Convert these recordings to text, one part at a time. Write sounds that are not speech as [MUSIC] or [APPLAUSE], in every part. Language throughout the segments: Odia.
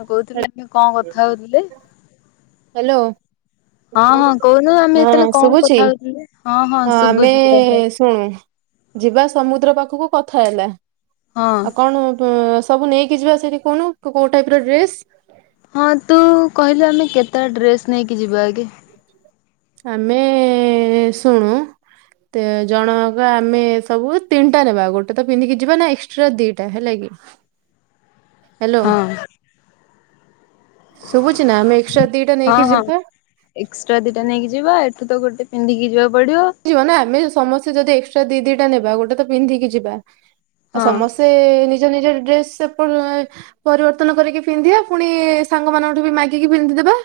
ହଁ କହୁଥିଲି ଆମେ କଣ କଥା ହଉଥିଲେ ହ୍ୟାଲୋ। ହଁ ହଁ କହୁନୁ ଆମେ ସେତେବେଳେ ହଁ କଣ ଶୁଭୁଛି କଥା ହଉଥିଲେ? ହଁ ଆମେ ଶୁଭୁଛି ପୁରା ଭଲ। ଶୁଣୁ ଯିବା ସମୁଦ୍ର ପାଖକୁ କଥା ହେଲା ହଁ ଆଉ କଣ ସବୁ ନେଇକି ଯିବା ସେଇଠି କଣ କୋଉ ଟାଇପ ର ଡ୍ରେସ? ହଁ ତୁ କହିଲୁ ଆମେ କେତେ ଡ୍ରେସ୍ ନେଇକି ଯିବା ଆଗେ। ଆମେ ଶୁଣୁ ତ ଜଣକ ଆମେ ସବୁ ତିନିଟା ନେବା ଗୋଟେ ତ ପିନ୍ଧିକି ଯିବା ନା ଏକ୍ସଟ୍ରା ଦିଟା ହେଲା କିି। [UNINTELLIGIBLE] ହ୍ୟାଲୋ ହଁ ଶୁଭୁଛି ନା ଆମେ- ଏକ୍ସଟ୍ରା ଦିଟା ହଁ ନେଇକି ହଁ ଯିବା ଏକ୍ସଟ୍ରା ଦିଟା ନେଇକି ଯିବା ଏଠୁ ତ ଗୋଟେ ପିନ୍ଧିକି ଯିବା। ଯିବ ନା ଆମେ ସମସ୍ତେ ଯଦି ଏକ୍ସଟ୍ରା ଦି ଦିଟା ନେବା ଗୋଟେ ତ ପିନ୍ଧିକି ଯିବା। ଆଉ ହଁ ସମସ୍ତେ ନିଜ ନିଜ ଡ୍ରେସ ସେ ପରିବର୍ତ୍ତନ କରିକି ପିନ୍ଧିବା ପୁଣି ସାଙ୍ଗ ମାନଙ୍କଠୁ ବି ମାଗିକି ପିନ୍ଧିଦବା।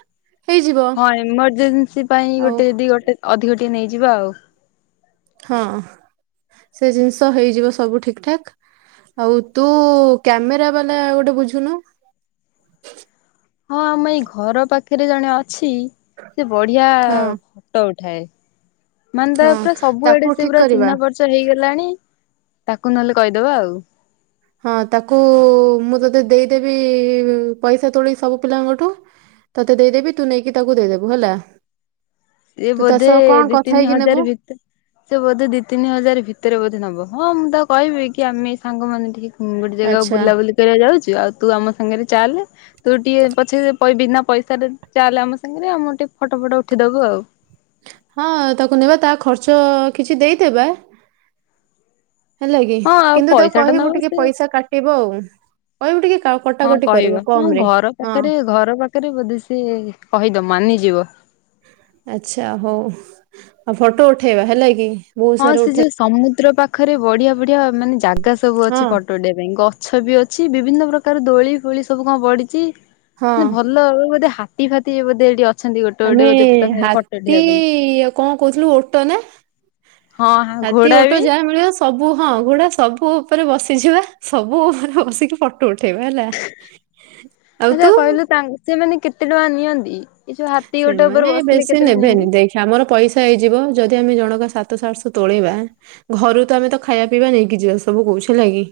ହଁ ଏମର୍ଜେନ୍ସି ପାଇଁ ଆଉ ଗୋଟେ ଯଦି ଗୋଟେ ଅଧିକ ଟିକିଏ ନେଇଯିବା ଆଉ। ହଁ ସେ ଜିନିଷ ହେଇଯିବ ସବୁ ଠିକ ଠାକ୍। ଆଉ ତୁ କ୍ୟାମେରା ବାଲା ଗୋଟେ ବୁଝୁନୁ। ହଁ ଆମ ଏଇ ଘର ପାଖରେ ଜଣେ ଅଛି ସେ ବଢିଆ ହଁ ଫଟୋଟେ ଉଥାଏ ମାନେ ତା ହଁ ପୁରା ସବୁଆଡେ ତାକୁ ସେ ଠିକ ପୁରା କରିବା ଚିହ୍ନା ପରିଚ ହେଇଗଲାଣି। ତାକୁ ନହେଲେ କହିଦବା ଆଉ। ହଁ ତାକୁ ମୁଁ ତଦେ ଦେଇଦେବି ପଇସା ତୋଳି ସବୁ ପିଲାଙ୍କଠୁ ତତେ ଦେଇଦେବି ତୁ ନେଇକି ତାକୁ ଦେଇଦେବୁ ହେଲା। ଏ ତୁ ତା ବୋଧେ ସହ କଣ ଦି କଥା ତିନି ହେଇକି ନେବୁ ହଜାର ଭିତରେ ସେ ବୋଧେ ଦି ତିନି ହଜାର ଭିତରେ ବୋଧେ ନବ ହଁ ମୁଁ ତା କହିବି କି ଆମେ ସାଙ୍ଗମାନେ ଟିକେ ଗୋଟେ ଜାଗା ଆଚ୍ଛା ବୁଲାବୁଲି କରିବା ଯାଉଛୁ ଆଉ ତୁ ଆମ ସାଙ୍ଗରେ ଚାଲେ। ତୁ ଟିକେ ପଛେ ବିନା ପଇସାରେ ଚାଲେ ଆମ ସାଙ୍ଗରେ ଆ ମୁଁ ଟିକେ ଫଟୋ ଫଟ ଉଠିଦବୁ ଆଉ। ହଁ ତାକୁ ନେବା ତା ଖର୍ଚ୍ଚ କିଛି ଦେଇଦବା। ହେଲା କି ହଁ ଆଉ କିନ୍ତୁ ତାକୁ ପଇସା ଟା ନବ କହିବୁ ଟିକେ ସେ ପଇସା କାଟିବ ଆଉ। କହିବୁ ଟିକେ କା ହଁ କଟାକଟି କରିବ କହିବାଁ କମ ରେ ଘର ହଁ ପାଖରେ ଘର ପାଖରେ ବୋଧେ ସି କହିଦ ତ ମାନିଯିବ। ଆଛା ହଉ ଆଉ ଫଟୋ ଉଠେଇବା ହେଲା କି। ବହୁତ ହଁ ସାରା ସେ ଉଠେଇ ଯୋଉ ସମୁଦ୍ର ପାଖରେ ବଢିଆ ବଢିଆ ମାନେ ଜାଗା ଜାଗା ସବୁ ହଁ ଅଛି ଫଟୋ ଉଡେଇିବା ପାଇଁ ଗଛ ବି ଅଛି ବିଭିନ୍ନ ପ୍ରକାର ଦୋଳି ଫୋଳି ସବୁ କଣ ପଡିଛି। ହଁ ମେ ଭଲ ବୋଧେ ହାତୀ ଫାଟି ବୋଧେ ଏଠି ଅ ଆମେ ହାତୀ କଣ କହୁଥିଲୁ ଓଟ ନା? ହଁ ହଁ ହାତୀ ଘୋଡା ଓଟୋ ବି ଯାହା ମିଳିବ ସବୁ ହଁ ଘୋଡା ସବୁ ଉପରେ ବସିଯିବା ସବୁ ଉପରେ ବସିକି ପ ଫୋଟ ଉଠେଇବା ହେଲା। ଆଉ ଆଚ୍ଛା ତୁ କହିଲୁ ତାଙ୍କ ସେମାନେ କେତେ ଟଙ୍କା ନିଅନ୍ତି? ଏ ଯୋଉ ହାତୀ ଗୋଟେ ଉପରେ ସେମାନେ ବସିଲେ ବେଶୀ କେତେ ଟଙ୍କା ନେବେନି ନିଅନ୍ତି? ଦେଖି ଆମର ପଇସା ହେଇଯିବ ଯଦି ଆମେ ଜଣଙ୍କ ସା ସାତ ସାତଶ ତୋଳେଇବା ଘରୁ ତ ଆମେ ତ ଖାଇବା ପିଇବା ନେଇକି ଯିବା ସବୁ କହୁଛ ହେଲା କିି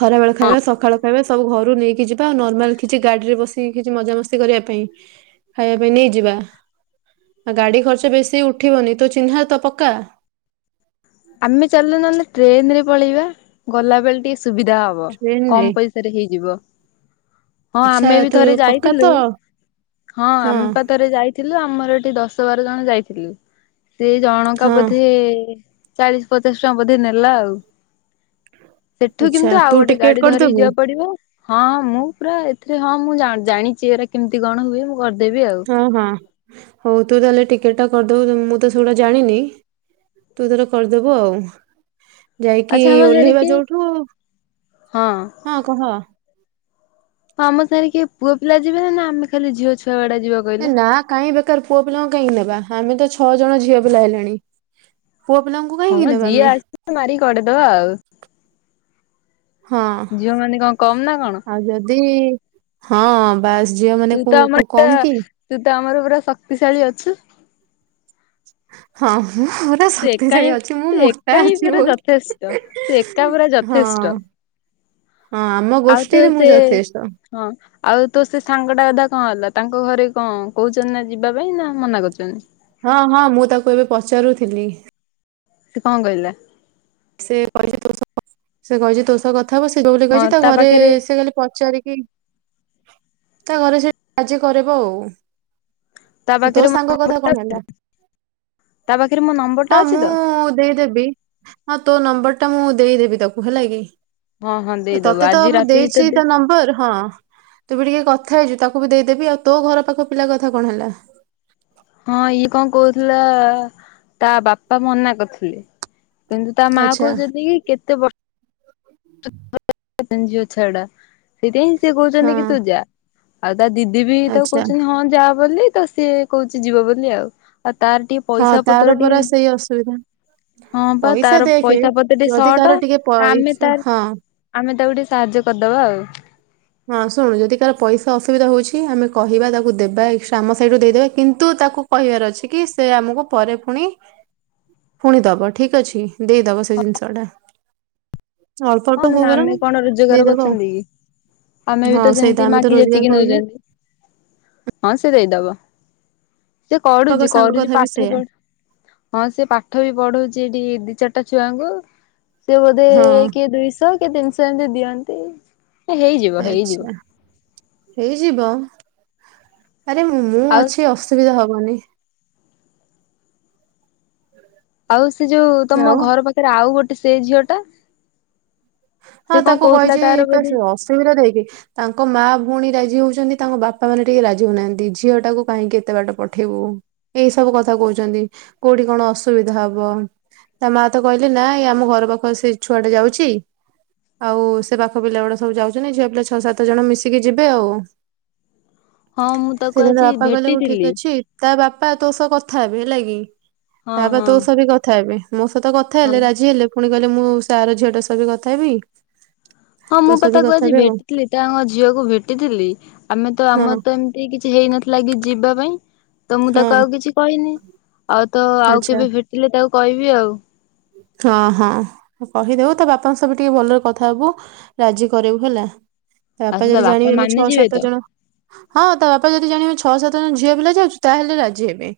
ଖରା ବେଳ ଖାଇବା ସକାଳ ଖାଇବା ସବୁ ଘରୁ ନେଇକି ଯିବା ଆଉ ନର୍ମାଲ କିଛି ଗାଡି ରେ ବସିକି କିଛି ମଜାମସ୍ତି କରିବା ପାଇଁ ଖାଇବା ପାଇଁ ନେଇଯିବା। ଆ ଗାଡି ଖର୍ଚ ବେଶୀ ଉଠିବନି ତୁ ଚିହ୍ନା ତ ପକ୍କା? ଆମେ ଚାଲୁ ନହେଲେ ଟ୍ରେନ ରେ ପଳେଇବା ଗଲାବେଳେ ଟିକେ ସୁବିଧା ହବ ଟ୍ରେନରେ କମ ପଇସାରେ ହେଇଯିବ। ହଁ ଆଚ୍ଛା ଆମେ ବି ତୁ ଥରେ ପକ୍କା ତ ଯାଇଥିଲୁ ହଁ ଆମେ ପା ଥରେ ଯାଇଥିଲୁ ଆମର ଏ ସେ ଦଶ ବାର ଜଣ ଯାଇଥିଲୁ ସେ ଜଣଙ୍କା ହଁ ବୋଧେ ଚାଳିଶି ପଚାଶ ଟଙ୍କା ବୋଧେ ନେଲା ଆଉ। ସେଠୁ ଆଚ୍ଛା କିନ୍ତୁ ଆଉ ତୁ ଗୋଟେ ଟିକେଟ ଗାଡ଼ି ଧରିକି କରିଦବୁ ଯିବାକୁ ପଡ଼ିବ। ହଁଁ ମୁଁ ପୁରା ଏଥିରେ ହଁ ମୁଁ ଜାଣିଚି ଏରା କେମିତି କଣ ହୁଏ ମୁଁ କରି ହଁ ହଁ ହଉ ତୁ ତାହେଲେ ଟିକେଟ୍ ଟା କରିଦବୁ ମୁଁ ତ ସେଗୁଡ଼ା ଜାଣିନି। ତୁ ତୋର କରିଦବୁ ଆଉ। ଯାଇକି ଆଚ୍ଛା ଆମ ସାଙ୍ଗରେ ଓହ୍ଲେଇବା କିଏ ଯୋଉଠୁ ହଁ ହଁ କହ। ହଁ ଆମ ସାଙ୍ଗରେ କିଏ ପୁଅ ପିଲା ଯିବେ ନା ନା ଆମେ ଖାଲି ଝିଅ ଛୁଆ ଗୁଡା ଯିବା କହିଲ? ନା କାଇଁ ବେକାର ପୁଅ ପିଲାଙ୍କୁ କାହିଁକି ନେବା ଆମେ ତ ଛଅ ଜଣ ଝିଅ ପିଲା ହେଲେଣି। ପୁଅ ପିଲାଙ୍କୁ କାହିଁକି ହଁ ନବା ଯିଏ ଆମେ। ଆସିବ ମାରିକି ଗଡେଇଦବା ଆଉ ହଁ ଝିଅ ମାନେ କଣ କମ୍ ନା କଣ ଆଉ ଯଦି ହଁ ବାସ୍ ଝିଅ ମାନେ ତୁ ତ କୋଉ କୋଉ ଆମର କମ କି ତୁ ତ ଆମର ପୁରା ଶକ୍ତିଶାଳୀ ଅଛୁ। ହଁ। ମୁଁ ପୁରା ତୁ ଏକା ହିଁ ଶକ୍ତିଶାଳୀ ଅଛି ମୁଁ ତୁ ଏକା ମୋଟା ହିଁ ଅଛି ପୁରା ଯଥେଷ୍ଟ ବହୁତ ତୁ ଏକା ହଁ। ପୁରା [INAUDIBLE] ଯଥେଷ୍ଟ। ଆମ ଆଉ ତୋ ଗୋଷ୍ଠୀରେ ମୁଁ ସେ ଯଥେଷ୍ଟ ହଁ ଆଉ ତୋ ସେ ସାଙ୍ଗ ଟା କଥା କଣ ହେଲା। ତାଙ୍କ ଘରେ କଣ କହୁଛନ୍ତି ନା ଯିବା ପାଇଁ ନା ମନା କରୁଛନ୍ତି। ହଁ ହଁ ମୁଁ ତାକୁ ଏବେ ପଚାରୁଥିଲି। ସେ କଣ କହିଲା। ସେ କହିଚି ତୋ ସହ କ ସେ କହିଚି ତୋ ସହ କ କଥାହବ ସେ ଯୋଉଟି ହଁ କହିଚି ତା ଘରେ ପାଖରେ ସେ କାଲି ପଚାରିକି ତା ଘରେ ସେଠି ରାଜି କରିବ ତା ଆଉ। ତୋ ପାଖରେ ମୋ ସାଙ୍ଗ କଥା ନମ୍ବରଟା କଣ ହେଲା। ତା ପାଖରେ ମୋ ନମ୍ବରଟା ହଁ ଅଛି ତ ମୁଁ ଦେଇଦେବି। ହଁ ତୋ ନମ୍ବର ଟା ମୁଁ ଦେଇଦେବି ତାକୁ ହେଲା କି। ହଁ ହଁ ଦେଇଦବୁ ତତେ ତ ଆଜି ମୁଁ ରାତି ଭିତରେ ଦେଇଚି ଦେଇ ତା ନମ୍ବର ହଁ ତୁ ବି ଟିକେ କଥା ହେଇଚୁ ତାକୁ ତାକୁ ବି ଦେଇଦେବି ଆଉ ତୋ ଘର ପାଖ ପିଲା କଥା କଣ ହେଲା। ହଁ ଇଏ କଣ କହୁଥିଲା ତା ବାପା ମନା କରିଥିଲେ। କିନ୍ତୁ ତା ମା ଆଚ୍ଛା କହୁଛନ୍ତି କି କେତେ ବର୍ଷ ଝିଅ ଛଡ଼ା ସେଇଥି ପାଇଁ ସିଏ ହଁ କହୁଛନ୍ତି କି ତୁ ଯା ଆଉ ତା ଦିଦି ବି ତ ଆଚ୍ଛା କହୁଛନ୍ତି ହଁ ଯା ବୋଲି ତ ସିଏ କହୁଚି ଯିବ ବୋଲି ଆଉ। ଆଉ ତାର ଟିକେ ହଁ ପଇସା ତାର ପତ୍ର ପରା ଟିକେ ସେଇ ଅସୁବିଧା ହଁ ପା ପଇସା ତାର ଦେଖେ ପଇସା ପତ୍ର ଟିକେ ଯଦି ସଟ୍ କାହାର ଟିକେ ଆମେ ପଇସା ତାର ହଁ ଆମେ ତାକୁ ଟିକେ ସାହାଯ୍ୟ କରିଦବା ଆଉ। ହଁ ଶୁଣୁ ଯଦି କାହାର ପଇସା ଅସୁବିଧା ହଉଚି ଆମେ କହିବା ତାକୁ ଦେବା ଏକ୍ସଟ୍ରା ଆମ ସାଇଡୁ ଦେଇଦେବା କିନ୍ତୁ ତାକୁ କହିବାର ଅଛି କି ସେ ଆମକୁ ପରେ ପୁଣି ପୁଣିଦବ ଠିକ୍ ଅଛି ଦେଇଦବ ସେ ଜିନିଷଟା। ଅଳ୍ପ ଅଳ୍ପ ହଉନ ହଉ ନା ବରଂ ଆମେ କଣ ରୋଜଗାର ଦେଇଦବ ଆଉ କରିଚନ୍ତି କି। ଆମେ ବି ହଁ ତ ସେଇଟା ସେମିତି ଆମେ ତ ମାଗି ରୋଜଗାର ଯାଚିକି କରୁନେ ନଉଛନ୍ତି ହଁ ସେ ଦେଇଦବ ସେ ପାଖ କରୁଛି ସାଙ୍ଗ କରୁଛି କଥା ବି ପାଠ ସେଇଆ ପଢ ହଁ ସେ ପାଠ ବି ପଢଉଛି ସିଏ ଏଟି ଦି ଚାରିଟା ଛୁଆଙ୍କୁ ସିଏ ବୋଧେ ହଁ କିଏ ଦୁଇଶହ କି ତିନିଶହ ଏମିତି ଦିଅନ୍ତି। ହେଇଯିବ ହେଇଯିବ ଆଛା ହେଇଯିବ। ଆରେ ମୁଁ ଆଉ ଅଛି ଅସୁବିଧା ହବନି। ଆଉ ସେ ଯୋଉ ତମ ଆଉ ଘର ପାଖରେ ଆଉ ଗୋଟେ ସେ ଝିଅଟା। ହଁ ତାକୁ କହିଚି ଅସୁବିଧା ଦେଖେ ତାଙ୍କ ମା ଭଉଣୀ ରାଜି ହଉଚି ତାଙ୍କ ବାପାମାନେ ଟିକେ ରାଜି ହଉନାହାନ୍ତି ଝିଅ ଟାକୁ କାହିଁକି ଏତେ ବାଟ ପଠେଇବୁ ଏଇ ସବୁ କଥା କହୁଛନ୍ତି କୋଉଠି କଣ ଅସୁବିଧା ହବ। ତା ମା ତ କହିଲେ ନା ଆମ ଘର ପାଖରେ ସେ ଛୁଆଟା ଯାଉଛି ଆଉ ସେ ପାଖ ପିଲା ଗୁଡେ ସବୁ ଯାଉଛନ୍ତି ଝିଅ ପିଲା ଛଅ ସାତ ଜଣ ମିଶିକି ଯିବେ ଆଉ। ହଁ ମୁଁ ତାକୁ ସେଦିନ ତ ଆଜି ବାପା କହିଲ ମୁ ଠିକ ଭେଟିଥିଲି ଅଛି ତା ବାପା ତାପ ତୋଷ କଥା ହେବ ହେଲା କିି ହଁ ତାପ ହଁ ତୋଷ ବି କଥା ହେବ। ମୋ ସହିତ କଥା ହଁ। ହେଲେ ରାଜି ହେଲେ ପୁଣି କହିଲେ ମୁଁ ସାର ଝିଅଟା ସ ବି କଥା ହେବି। ହଁ ମୁଁ ତୋ ପା ସହ ବି ତାକୁ କଥା ଆଜି ହେବେ ଆଉ ଭେଟିଥିଲି ତାଙ୍କ ଝିଅକୁ ଭେଟିଥିଲି ଆମେ ତ ହଁ ଆମର ତ ଏମିତି କିଛି ହେଇନଥିଲା କି ଯିବା ପାଇଁ। ତ ମୁଁ ତାକୁ ହଁ ଆଉ କିଛି କହିନି ଆଉ ତ ଆଉ ଆଚ୍ଛା କେବେ ଫେଟିଲେ ତାକୁ କହିବି ଆଉ। ହଁ ହଁ କହିଦେବୁ ତା ବାପାଙ୍କ ସବୁ ଟିକେ ଭଲରେ କଥା ହବୁ ରାଜି କରରେବୁ ହେଲା। ତା ଆଉ ବାପା ସେ ତା ଯଦି ଜାଣିବେ ଆମେ ଛଅ ମାନିଯିବେ ସାତ ତ। ଜଣ ହଁ ତା ବାପା ଯଦି ଜାଣିବେମେ ଛଅ ସାତ ଝିଅ ପିଲା ଯାଉଛୁ ତାହେଲେ ରାଜି ହେବେ।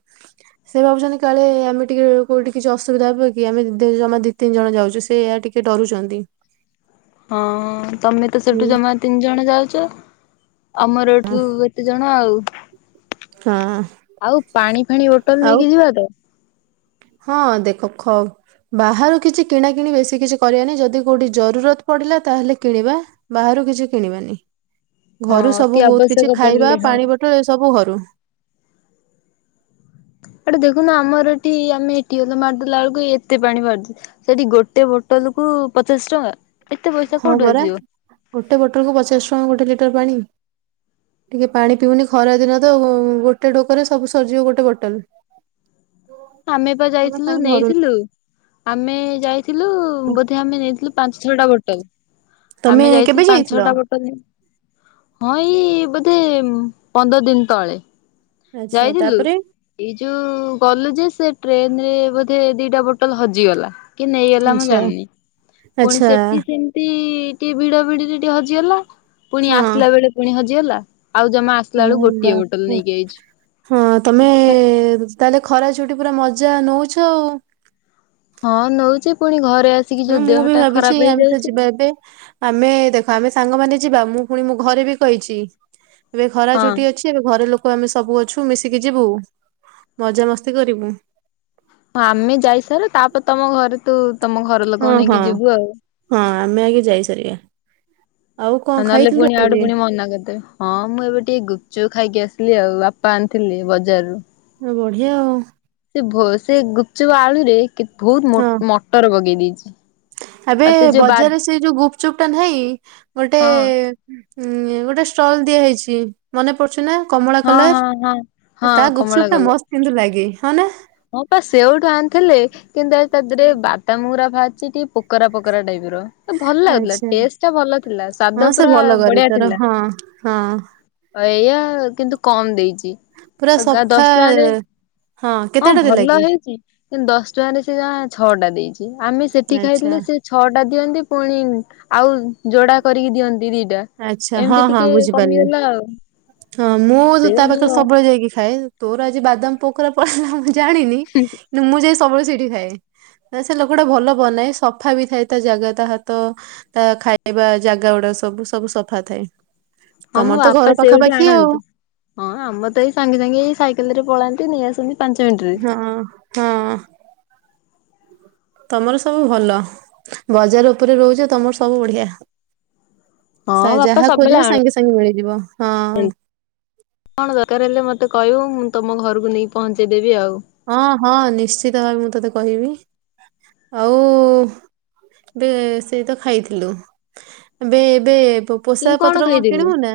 ସେ ଭାବୁଛନ୍ତି କାଳେ ଆମେ ଟିକେ କୋଉଠି କିଛି ଅସୁବିଧା ହୁ କି କି ଆମେ ଜମା ଦି ତିନି ଜଣ ଯାଉଛୁ ସେ ଏହା ଟିକେ ଡରୁଛନ୍ତି। ହଁ ତମେ ତ ହୁଁ ସେଠୁ ଜମା ତିନି ଜଣ ଯାଉଛ। ଆମର ଏଠୁ କେତେ ଜଣ ଆଉ। ହଁ ଆଉ ପାଣି ଫାଣି ବୋଟଲ ଆଉ ନେଇକି ଯିବା ତ। ହଁ ଦେଖ ଖ ବାହାରୁ କିଛି କିଣା କିିଣି ବେଶୀ କିଛି କରିବାନି ଯଦି କୋଉଠି ଜରୁରତ ପଡିଲା ତାହେଲେ କିଣିବା ବାହାରୁ ରୁ କିଛି କିଣିବାନି। ହଁ ଘରୁ ଅତି ସବୁ ବହୁତ ଆବଶ୍ୟକ କିଛି ଖାଇବା ପଡିଲେ ହଁ। ପାଣି ବୋଟଲ ଏ ସବୁ ଘରୁ। ଏଠି ଦେଖୁନୁ ଆମର ଏଠି ଆମେ ଏଠି ଟିଆଲ ମାରିଦେଲା ବେଳକୁ ଏତେ ପାଣି ମାରିଦୁ ସେଠି ଗୋଟେ ବୋଟଲ କୁ କୁ ପଚାଶ ଟଙ୍କା। ଏତେ ପଇସା ହଁ କୋଉଠୁ ପରା ଆସିବ? ଗୋଟେ ବୋଟଲ କୁ ପଚାଶ ଟଙ୍କା ଗୋଟେ ଲିଟର ପାଣି। ଟିକେ ପାଣି ପିଉନି ଖରା ଦିନ ତ ଗୋଟେ ଡୋକରେ ସବୁ ସରିଯିବ ଗୋଟେ ବୋଟଲ। ଆମେ ବା ତମେ ଯାଇଥିଲୁ କାହିଁ ଘରୁ ନେଇଥିଲୁ ଆମେ ଯାଇଥିଲୁ ବୋଧେ ଆମେ ନେଇଥିଲୁ ପାଞ୍ଚ ଛଅଟା ବୋଟଲ ତମେ ଆମେ କେବେ ଯାଇଥିଲୁ ପାଞ୍ଚ ଯାଇଥିଲ? ଛଅଟା ବୋଟଲ ହଁ ଏଇ ବୋଧେ ପନ୍ଦର ଦିନ ତଳେ। ଆଚ୍ଛା ଯାଇଥିଲୁ ତାପରେ ଏଇ ଯୋଉ କଲୁ ଯେ ସେ ଟ୍ରେନ ରେ ବୋଧେ ଦିଟା ବୋଟଲ ହଜିଗଲା। କି ନେଇଗଲା ମୁଁ ଆଚ୍ଛା ଜାମିନି ପୁଣି ଆଚ୍ଛା ସେଠି ସେମତି ଟିକେ ଭିଡ ଭିଡିରେ ଟିକେ ହଜିଗଲା ପୁଣି ହଁ ଆସିଲା ବେଳେ ପୁଣି ହଜିଗଲା। ଆଉ ଜମା ଆସିଲା ବଳ ଆରେ ଗୋଟିଏ ବାପ ବୋଟଲ ନେଇକି ଯାଇଛି। ହଁ ତମେ ତାହେଲେ ଖରା ଛୁଟି ପୁରା ମଜା ନଉଛ ଆଉ। ହଁ ନଉଛି ପୁଣି ଘରେ ଆସିକି ହଁ ଯୋଉ ମୁଁ ବି ଦେହଟା ଖରାପ ଭାବିଛି ଆମେ ତ ହେଇଯାଉଛି ଯିବା ଏବେ ଆମେ ଦେଖ ଆମେ ସାଙ୍ଗମାନେ ଯିବା ମୁଁ ପୁଣି ମୁ ଘରେ ବି କହିଛି ଏବେ ଖରା ହଁ। ଚୁଟି ଅଛି ଏବେ ଘରେ ଲୋକ କ ଆମେ ସବୁ ଅଛୁ ମିଶିକି ଯିବୁ ମଜାମସ୍ତି କରିବୁ। ହଁ ଆମେ ଯାଇସାରୁ ତାପରେ ତମ ଘରେ ତୁ ତମ ଘର ହଁ ଲୋକଙ୍କୁ ହଁ ନେଇକି ଯିବୁ ଆଉ। ହଁ ଆମେ ଆଗେ ଯାଇସାରିବା ଆଉ କଣ ନହେଲେ ଖାଇଥିଲୁ ପୁଣି ଆଡୁ ଆଜି? ପୁଣି ମନା କରିଦେ ହଁ ମୁଁ ଏବେ ଟିକେ ଗୁ ଚୁପ୍ ଖାଇକି ଆସିଲି ଆଉ ବାପା ଆଣିଥିଲି ବଜାରରୁ। ହ ବଢିଆ ଆଉ। ସେ ସେ ଗୁପଚୁପ ଆଳୁରେ ବହୁତ ମଟର ପକେଇ ଦେଇେଇଛି। ଏବେ ବଜାରରେ ସେଇ ଯୋଉ ଗୁପଚୁପ୍ ଟା ନାହିଁ ଗୋଟେ ହଁ ହଁ ଗୋଟେ ଷ୍ଟଲ ଦିଆ ହେଇଛି ମନେ ପଡୁଛି ନା। କମଳା ହଁ ହଁ ହଁ କଲର ହଁ ତା କମଳା ଗୁପଚୁପ୍ ଟା କଲର। ମସ୍ତ କିମନ୍ତୁ ଲାଗେ। ହଁ ନା ହଁ ପା ସେଉଠୁ ଆଣିଥିଲେ କିନ୍ତୁ ତା ଦେହରେ ବାଦାମ୍ ଗୁରା ଭାରି ସେ ଟିକେ ପୋକରା ପୋକରା ଟାଇପ ର। ଭଲ ଲାଗୁଥିଲା ଆଚ୍ଛା ଟେଷ୍ଟ ଟା ଭଲ ଥିଲା ସ୍ଵାଦ ହଁ ସେ ପୁରା ଭଲ କରେ ବଢିଆ ତାର ଥିଲା। ହଁ ହଁ। ଏଇଆ କିନ୍ତୁ କମ୍ ଦେଇଚି ପୁରା ଆ ଗା ଆଉ ସଫା ଦଶ ଟଙ୍କାରେ ହଁ କେତେଟା ଦେଲା ଭଲ କି? ହେଇଚି କିୁନ୍ତୁ ଦଶ ଟଙ୍କାରେ ସେ ଯମା ଛଅଟା ଦେଇଚି। ଆମେ ସେଠି ଆଚ୍ଛା ଖାଇଥିଲେ ସେ ଛଅ ଟା ଦିଅନ୍ତି ପୁଣି ଆଉ ଯୋଡା କରିକି ଦିଅନ୍ତି ଦିଇ ଟା ଆଚ୍ଛା ହଁ ଏମିତି ହଁ ଟିକେ ବୁଝିପାରିଲି କମିଗଲା ଆଉ। ହଁ ମୁଁ ସେଇ ତା ମୁଁ ପାଖରେ ସବୁବେଳେ ଯାଇକି ଖାଏ ତୋର ପୁରା ଆଜି ବାଦାମ ପୋକରା ପଳେଇଲା ହୁଁ ହୁଁ ମୁଁ ଜାଣିନି କିନ୍ତୁ ମୁଁ ଯାଇ ସବୁବେଳେ ସେଇଠି ଖାଏ। ନା ସେ ଲୋକଟା ଭଲ ବନାଏ ସଫା ବି ଥାଏ ତା ଜାଗା ତା ହାତ ତା ଖାଇବା ଜାଗା। ଗୁଡା ସବୁ ସବୁ ସଫା ଥାଏ। ହଁ ତମର ମୋ ତ ବାପା ଘର ସେଉଠୁ ପାଖାପାଖି ଆଉ ଆଣନ୍ତି ହଁ ଆମର ତ ଏଇ ସାଙ୍ଗେ ସାଙ୍ଗେ ଏଇ ସାଇକେଲ ରେ ପଳାନ୍ତି ନେଇ ଆ ହଁ ହଁ। ତମର ସବୁ ଭଲ ବଜାର ଉପରେ ରୋହୁଚ ତମର ସବୁ ବଢିଆ। ହଁ ବାପା ଯାହା ସବୁବେଳେ ଖୋଜିବ ଆଣନ୍ତି ସାଙ୍ଗେ ସାଙ୍ଗେ ମିଳିଯିବ ହଁ। କଣ ଦରକାର ହେଲେ ମତେ କହିବୁ ମୁଁ ତମ ଘରକୁ ନେଇକି ପହଞ୍ଚେଇ ଦେବି ଆଉ। ହଁ ହଁ ନିଶ୍ଚିତ ଭାବେ ମୁଁ ତୋତେ କହିବି। ଆଉ ଏବେ ସେଇ ତ ଖାଇଥିଲୁ ଏବେ ଏବେ ପୋ- ତୁ ପୋଷାକ ପତ୍ର କଣ ଖାଇଥିଲୁ? କିଣିବୁ ନା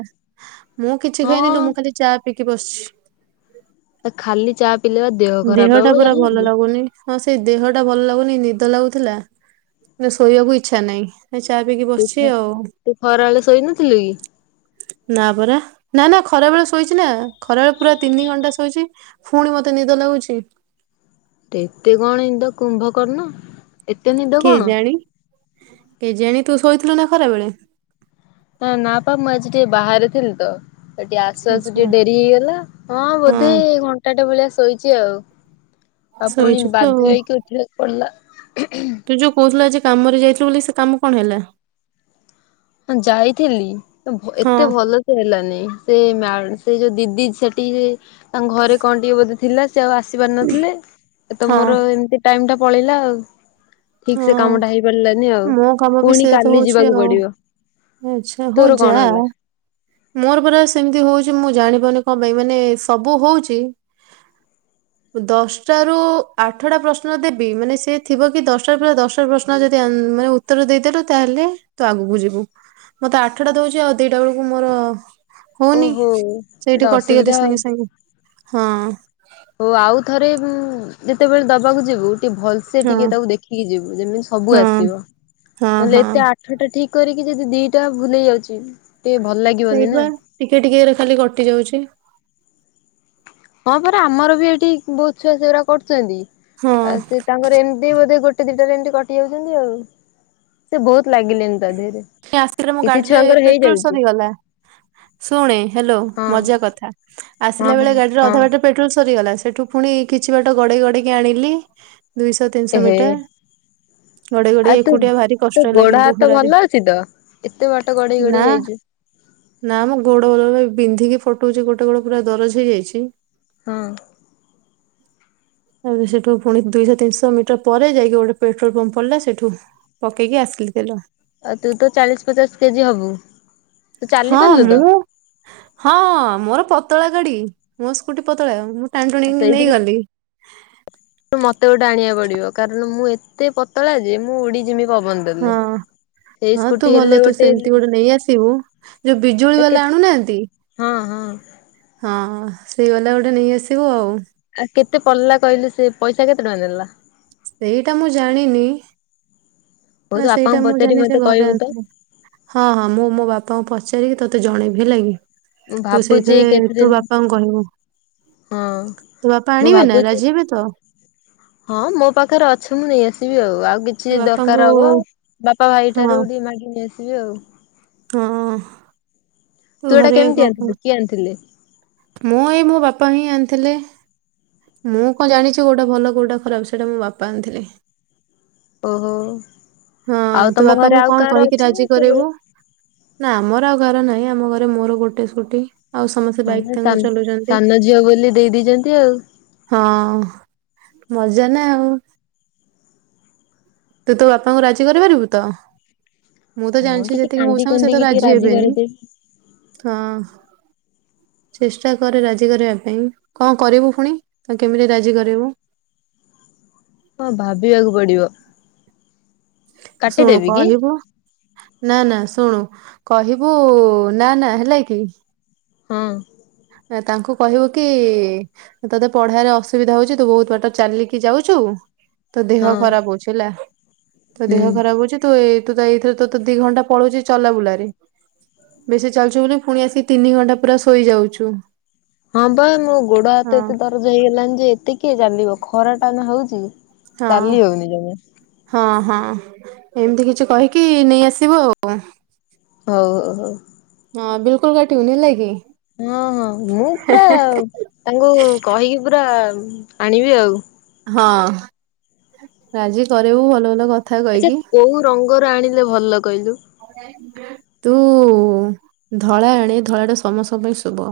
ମୁଁ କିଛି ଖାଇନିଲୋ ମୁଁ ହଁ ଖାଲି ଚା ପିି କି ବସିଚି। ଖାଲି ଚା ପିଇଲେ ବା ଦେହ ଖରାପ ଟା ହବ ପରା ଜାଣିନୁ ଭଲ କି? ଲାଗୁନି ହଁ ସେଇ ଦେହଟା ଭଲ ଲାଗୁନି ନି ଦ ଲାଗୁଥିଲା କିନ୍ତ ଶୋଇବାକୁ ଇଚ୍ଛା ନାହିଁ। ଏ ଚା ପିଇକି ତୁ ବସିଚି ଖ ଆଉ ତୁ ଖରାବେଳେ ଶୋଇନଥିଲୁ କି? ନା ପରା ନା ନା ଖରା ବେଳେ ଶୋଇଚି ନା ଖରା ବଳେ ପୁରା ତିନି ଘଣ୍ଟା ଶୋଇଚି ଫୁଣି ମ ତେ ନିଦ ଲାଗୁଚି। ଏତେ କଣ ନୀଦ କୁମ୍ଭକର୍ଣ୍ଣ। ଏତେ ନିଦ କେ କଣ? ଜାଣି କେ ଜାଣି ତୁ ଶୋଇଥିଲୁ ନା ଖରା ବେଳେ? ହଁ ନାଁ ପା ମୁଁ ଆଜି ଟିକେ ବାହାରେ ଥିଲିତ। ସେଟି ଆସୁ ଆସୁ ଆଚ୍ଛା ଟିକେ ଡେରି ହେଇଗଲା ହଁ ବୋଧେ ଘଣ୍ଟାଟେ ଭଳିଆ ଶୋଇ ଚି ଆଉ ଆଉ ପୁଣି ଶୋଇଛୁ ତ ଆଉ ବାଧ୍ୟ ହେଇକି ଉଠିବାକୁ ପଡିଲା। ତୁ ଯୋଉ କୋହୁଥିଲୁ ଆଜି କାମରେ ଯାଇଥିଲୁ ବୋଲି ସେ କାମ କଣ ହେଲା? ହଁ ଯାଇଥିଲି ତ ଭ ହଁ ଏତେ ଭଲ ଳସେ ହେଲାନି ସେ ମା ସେ ଯୋଉ ଦି ଇ ଝିଅଟି ତାଙ୍କ ଘରେ କଣ ଟିକେ ବୋଧେ ଥିଲା। ସିଏ ଆସିପାରୁ ନଥିଲେ ତ ହଁ ମୋର ଏମିତି ଟାଇମ୍ ଟା ପଳେଇଲା ଆଉ। ଠିକ୍‌ସେ ହଁ କାମଟା ହେଇପାରିଲାନି ଆଉ ମୋ କାମ ବି ପୁଣି ସେୟା ତ କାଲି ହଉଛି ଯିବାକୁ ଆଉ। ପଡିବ। ଆଚ୍ଛା ହୋଉ ତୋର ଯା କଣ ହେଲା? ମୋର ପରା ସେମିତି ହୋଉଚି ମୁଁ ଜାଣି ପା ମାନେ କପାଇଁ ମାନେ ସବୁ ହୋଉଚି। ଦଶଟା ରୁ ଆଠଟା ପ୍ରଶ୍ନ ଦେବି ମାନେ ସେ ଥିବ କି ଦଶ ଟା ଦଶ ପ୍ରଶ୍ନ ଯଦି ଆନ୍ ‌ମାନେ ଉତ୍ତର ଦେଇଦେଲୁ ତାହେଲେ ତୁ ଆଗକୁ ଯିବୁ। ମତେ ଆଠଟା ଦୋଉଚି ଆଉ ଦିଟା ବେଳକୁ ମୋର ହୋଉନି ଓହୋ ସେଇଠି ଏଟା ଅସୁବିଧା କଟିଗଲି ସାଙ୍ଗେ ସାଙ୍ଗେ ହଁ। ହୋଉ ଆଉ ଥରେ ଉଁ ଯେତେବେଳେ ଦବାକୁ ଯିବୁ ଟିକେ ଭଲ୍‌ସେ ହଁ ଟିକେ ତାକୁ ଦେଖିକି ଯିବୁ ଯେମିତି ସବୁ ହଁ ଆସିବ ହଁ ନହେଲେ ହଁ ଏତେ ଆଠଟା ଠିକ୍ କରିକି ଯଦି ଦିଟା ଭୁଲ ହେଇଯାଉଚି। ସେଇପା ଟିକେ ଟିକେରେ ଖାଲି କଟି ଯାଉଚି। ହଁ ପରା ଆମର ବି ଏଠି ବୋହୁତ ଛୁଆ ସେଇରା କରୁଚନ୍ତି। ହଁ ଆଉ ସେ ତାଙ୍କର ଏମିତି ବୋଧେ ଗୋଟେ ଦିଟାରେ ଏମିତି କଟି ଯାଉଚନ୍ତି ଆଉ ସେ ବୋହୁତ ସିଏ ଆସିଥିଲେ ମୋ ଗାଡିରେ ଛୁଆଙ୍କର ପେଟ୍ରୋଲ ହେଇଯାଉଛି ସରିଗଲା [INAUDIBLE] ଶୁଣେ ହା ଲୋ ହଁ ମଜା କଥା ହଁ ଆସିଲା ବେଳେ ହଁ ଗାଡିରେ ହଁ ଅଧା ବାଟ ରେ ପେଟ୍ରୋଲ ସରି ଗଲା ସେଠୁ ଫୁଣି କିଛି ବାଟ ଗଡେଇ ଗଡେଇକି ଆଣିଲି। ଦୁଇଶହ ତିନିଶହ ଏହେ। ମିଟର ଗଡେଇ ଗଡେଇ ଏକୁଟିଆ ଭାରି କଷ୍ଟ ହେଲା କିନ୍ତୁ। ତ ଖରାରେ ଭଲ ଅଛି ତ। ଏତେ ବାଟ ଗଢେଇ ନା ଗଢେଇ ଯାଇଚୁ। ନା ମୋ ଗୋଡ ବିନ୍ଧିକି ଫଟୋଉଚି ଗୋଟେ ଗୋଡ ପୁରା ଦରଜ ହେଇଯାଇଛି। ହଁ। [INAUDIBLE] ଆଉ ସେଠୁ ପୁଣି ଦୁଇଶହ ତିନିଶହ ମିଟର ପରେ ଯାଇକି ଗୋଟେ ପେଟ୍ରୋଲ ପମ୍ପ ପିଲଲା ସେଠୁ ପକେଇକି ଆ ଆସିଲି ତେଲ। ଆଉ ତୁ ତ ଚାଳିଶ୍ ପଚାଶ କେଜି ହବୁ ତୁ ଚାଲି ହଁ ପାରିଲୁ ତ ମୁଁ ହଁ ମୋର ପ ତଳା ଗାଡି ମୋ ସ୍କୁଟି ପତଳା ମୁଁ ଟାଣି ଟୁଣି କି ନେଇ ସେଇଥିପାଇଁ ଗଲି। ମତେ ଗୋଟେ ଆଣିବାକୁ ପଡିବ କାରଣ ମୁଁ ଏତେ ପତଳା ଯେ ମୁଁ ଉଡିଯିମି। ପବନ୍ ଦେଲେ। ହଁ ସେଇ ହଁ ସ୍କୁଟି ତୁ ହେଲେ ଭଲ ତୁ ସେମ୍‌ତି ଗୋଟେ ହେଲେ ନେଇ ଆସିବୁ ଯୋଉ ବିଜୁଳି କେ ବାଲା ଆଣୁନାହାନ୍ତି ହଁ ହଁ। ହଁ ସେଇ ଵାଲା ଗୋଟେ ନେଇଆସିବୁ ଆଉ। ଆଉ କେତେ ପଡ଼ିଲା କହିଲେ ସେ ପଇସା କେତେ ଟଙ୍କା ନେଲା ସେଇଟା ମୁଁ ଜାଣିନି ହଉ ନା ତୁ ସେଇଟା ବାପାଙ୍କୁ ମୁଁ ପଚାରି ଜାଣି ନେଇ ସେ ମତେ ଘରେ କହିବୁ ତ ଜାଣିଥିଲେ। ହଁ ହଁ ମୁଁ ମୋ ବାପାଙ୍କୁ ପଚା ଚାରିକି ତତେ ଜଣେଇବି ହେଲା କି ମୁଁ ତୁ ଭାବୁଛି ସେଇଥିରେ କେତେ ଦିନ ତୁ ବାପାଙ୍କୁ କହିବୁ। ହଁ ତୋ ବାପା ମୁଁ ଆଣିବେ ନା ଭାବୁଛି ରାଜିହେବେ ତ ହଁ ମୋ ପାଖରେ ଅଛି ମୁଁ ନେଇ ଆସିି ବି ଆଉ ଆଉ ତୋ କିଛି ବାପାଙ୍କୁ ଦରକାର ହବ ବାପା ଭାଇ ହଁ ଠାରୁ ଟିକେ ମାଗିନି ଆସିବି ଆଉ। ହଁ। ତୁ ଏଇଟା ଘରେ କ କେମିତି କ- ଆଣିଥିଲୁ କିଏ ଆଣିଥିଲେ? ମୁଁ ଏଇ ମୋ ବାପା ହିଁ ଆଣିଥିଲେ। ମୁଁ କଣ ଜାଣିଚି କୋଉଟା ଭଲ କୋଉଟା ଖରାପ ସେଇଟା ମୋ ବାପା ଆଣିଥିଲଥିଲେ। ଓହୋ। ହଁ ଆଉ ତୁ ତମ ଘରେ ବାପାଙ୍କୁ ଆଉ କଣ କାହାର କହିକି ଅଛି ରାଜି ନା କେବଳ କରେଇବୁ? ନା ଆମର ଆଉ ଘର ନାହିଁ ଆମ ଘରେ ମୋର ଗୋଟେ ସ୍କୁଟି। ଆଉ ସମସ୍ତେ ବାଇକ୍ ହଁ ସାନ ତାଙ୍ଗ ଚଲୋଉଚନ୍ତି ସାନ ଝିଅ ବୋଲି ଦେଇ ଦେଇଛନ୍ତି ଆଉ। ହଁ। ମଜା ନା ଆଉ। ତୁ ତୋ ବାପାଙ୍କୁ ରାଜି କରେଇ ପାରିବୁ ତ? ମୁଁ ତ ହଁ ଜାଣିଚି ଟିକେ ଯେତିକି କାନ୍ଦି ମୋଉସା ଙ୍କୁ ସେ ତ କୁନ୍ଦିକି ଟିକେ ରାଜି ହେବେନି କରିଦେବି ହଁ। ଚେଷ୍ଟା କରେ ରାଜି କରିବା ପାଇଁ କଣ କରିବୁ ପୁଣି ତା କେମିତି ରାଜି କରେଇବୁ? ହଁ ଭାବିବାକୁ ପଡିବ। ଶୁଣୁ କାଟିଦେବି କି କହିବୁ ନା ନା ଶୁଣୁ କହିବୁ ନା ନା ହେଲା କି ହଁ। ତାଙ୍କୁ କହିବୁ କି ତୋତେ ପଢାରେ ଅସୁବିଧା ହୋଉଛି ତୁ ବହୁତ ବାଟ ଚାଲିକି ଯାଉଚୁ ତୋ ହଁ ଦେହ ଖରାପ ହୋଉଚି ହେଲା। ତୋ ହୁଁ। ଦେହ ଖରାପ ହୋଉଚି ତୁ ଏ ତ ଏଇଥିରେ ତ ଦି ଘଣ୍ଟା ପଳଉଚି ଚଲାବୁଲାରେ। ବେଶୀ ଚାଲୁଚ ବୋଲି ପୁଣି ଆସିକି ତିନି ଘଣ୍ଟା ପୁରା ଶୋଇଯାଉଚୁ। ହଁ ପା ମୋ ଗୋଡ ହାତ ଏତେ ଦରଜ ହେଇଗଲାଣି ଯେ ଏତେ କିଏ ଚାଲିବ ଖରା ଟା ନା ହୋଉଚି। ହଁ ଚାଲି ହୋଉନି ଜମା। ହଁ ହଁ ଏମିତି କିଛି କହିକି ନେଇ ଆସିବୁ ଆଉ। ହୋଉ ହୋଉ ହୋଉ। ହଁ ବିଲକୁଲ କାଟିବୁନି ହେଲାକି ହଁ ହଁ ମୁଁ ପୁରା ତାଙ୍କୁ କହିକି ପୁରା ଆଣିବି ଆଉ। ହଁ ରାଜି କରେଇବୁ ଭଲ ଭଲ କଥା। ଆଚ୍ଛା କହିକି କୋଉ ରଙ୍ଗର ଆଣିଲେ ଭଲ କହିଲୁ। ତୁ ଧଳା ଆନେ ଧଳା ଟା ସମସ୍ତଙ୍କ ପାଇଁ ଶୁଭ।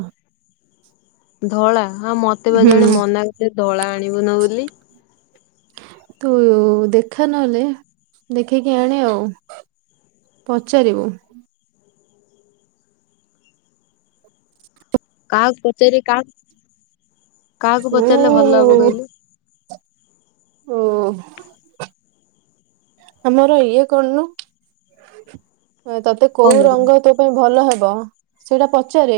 ଧଳା ହଁ ମତେ ବା ହୁଁ ଜଣେ ମନା କ ଧଳା ଆଣିବୁନୁ ବୋଲି। ତୁ ଦେଖା ନହେଲେ ଦେଖେଇକି ଆଣ ଆଉ। ପଚାରିବୁ। କାହାକୁ ପଚାରିଲି କାହାକୁ କାହାକୁ ଓ ପଚାରିଲେ ଭଲ ହବ କହିଲୁ। ଓ। ଆମର ଇଏ କଣନୁ। ତତେ କଣ କୋଉ କରିବି? ରଙ୍ଗ ତୋ ପାଇଁ ଭଲ ହବ ସେଇଟା ପଚାରେ।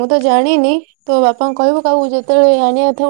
ମୁଁ ତ ଜାଣିନି। ତୋ ବାପାଙ୍କୁ କହିବୁ କାହାକୁ ଯେତେବେଳେ ଆଣିବା ଥାଉ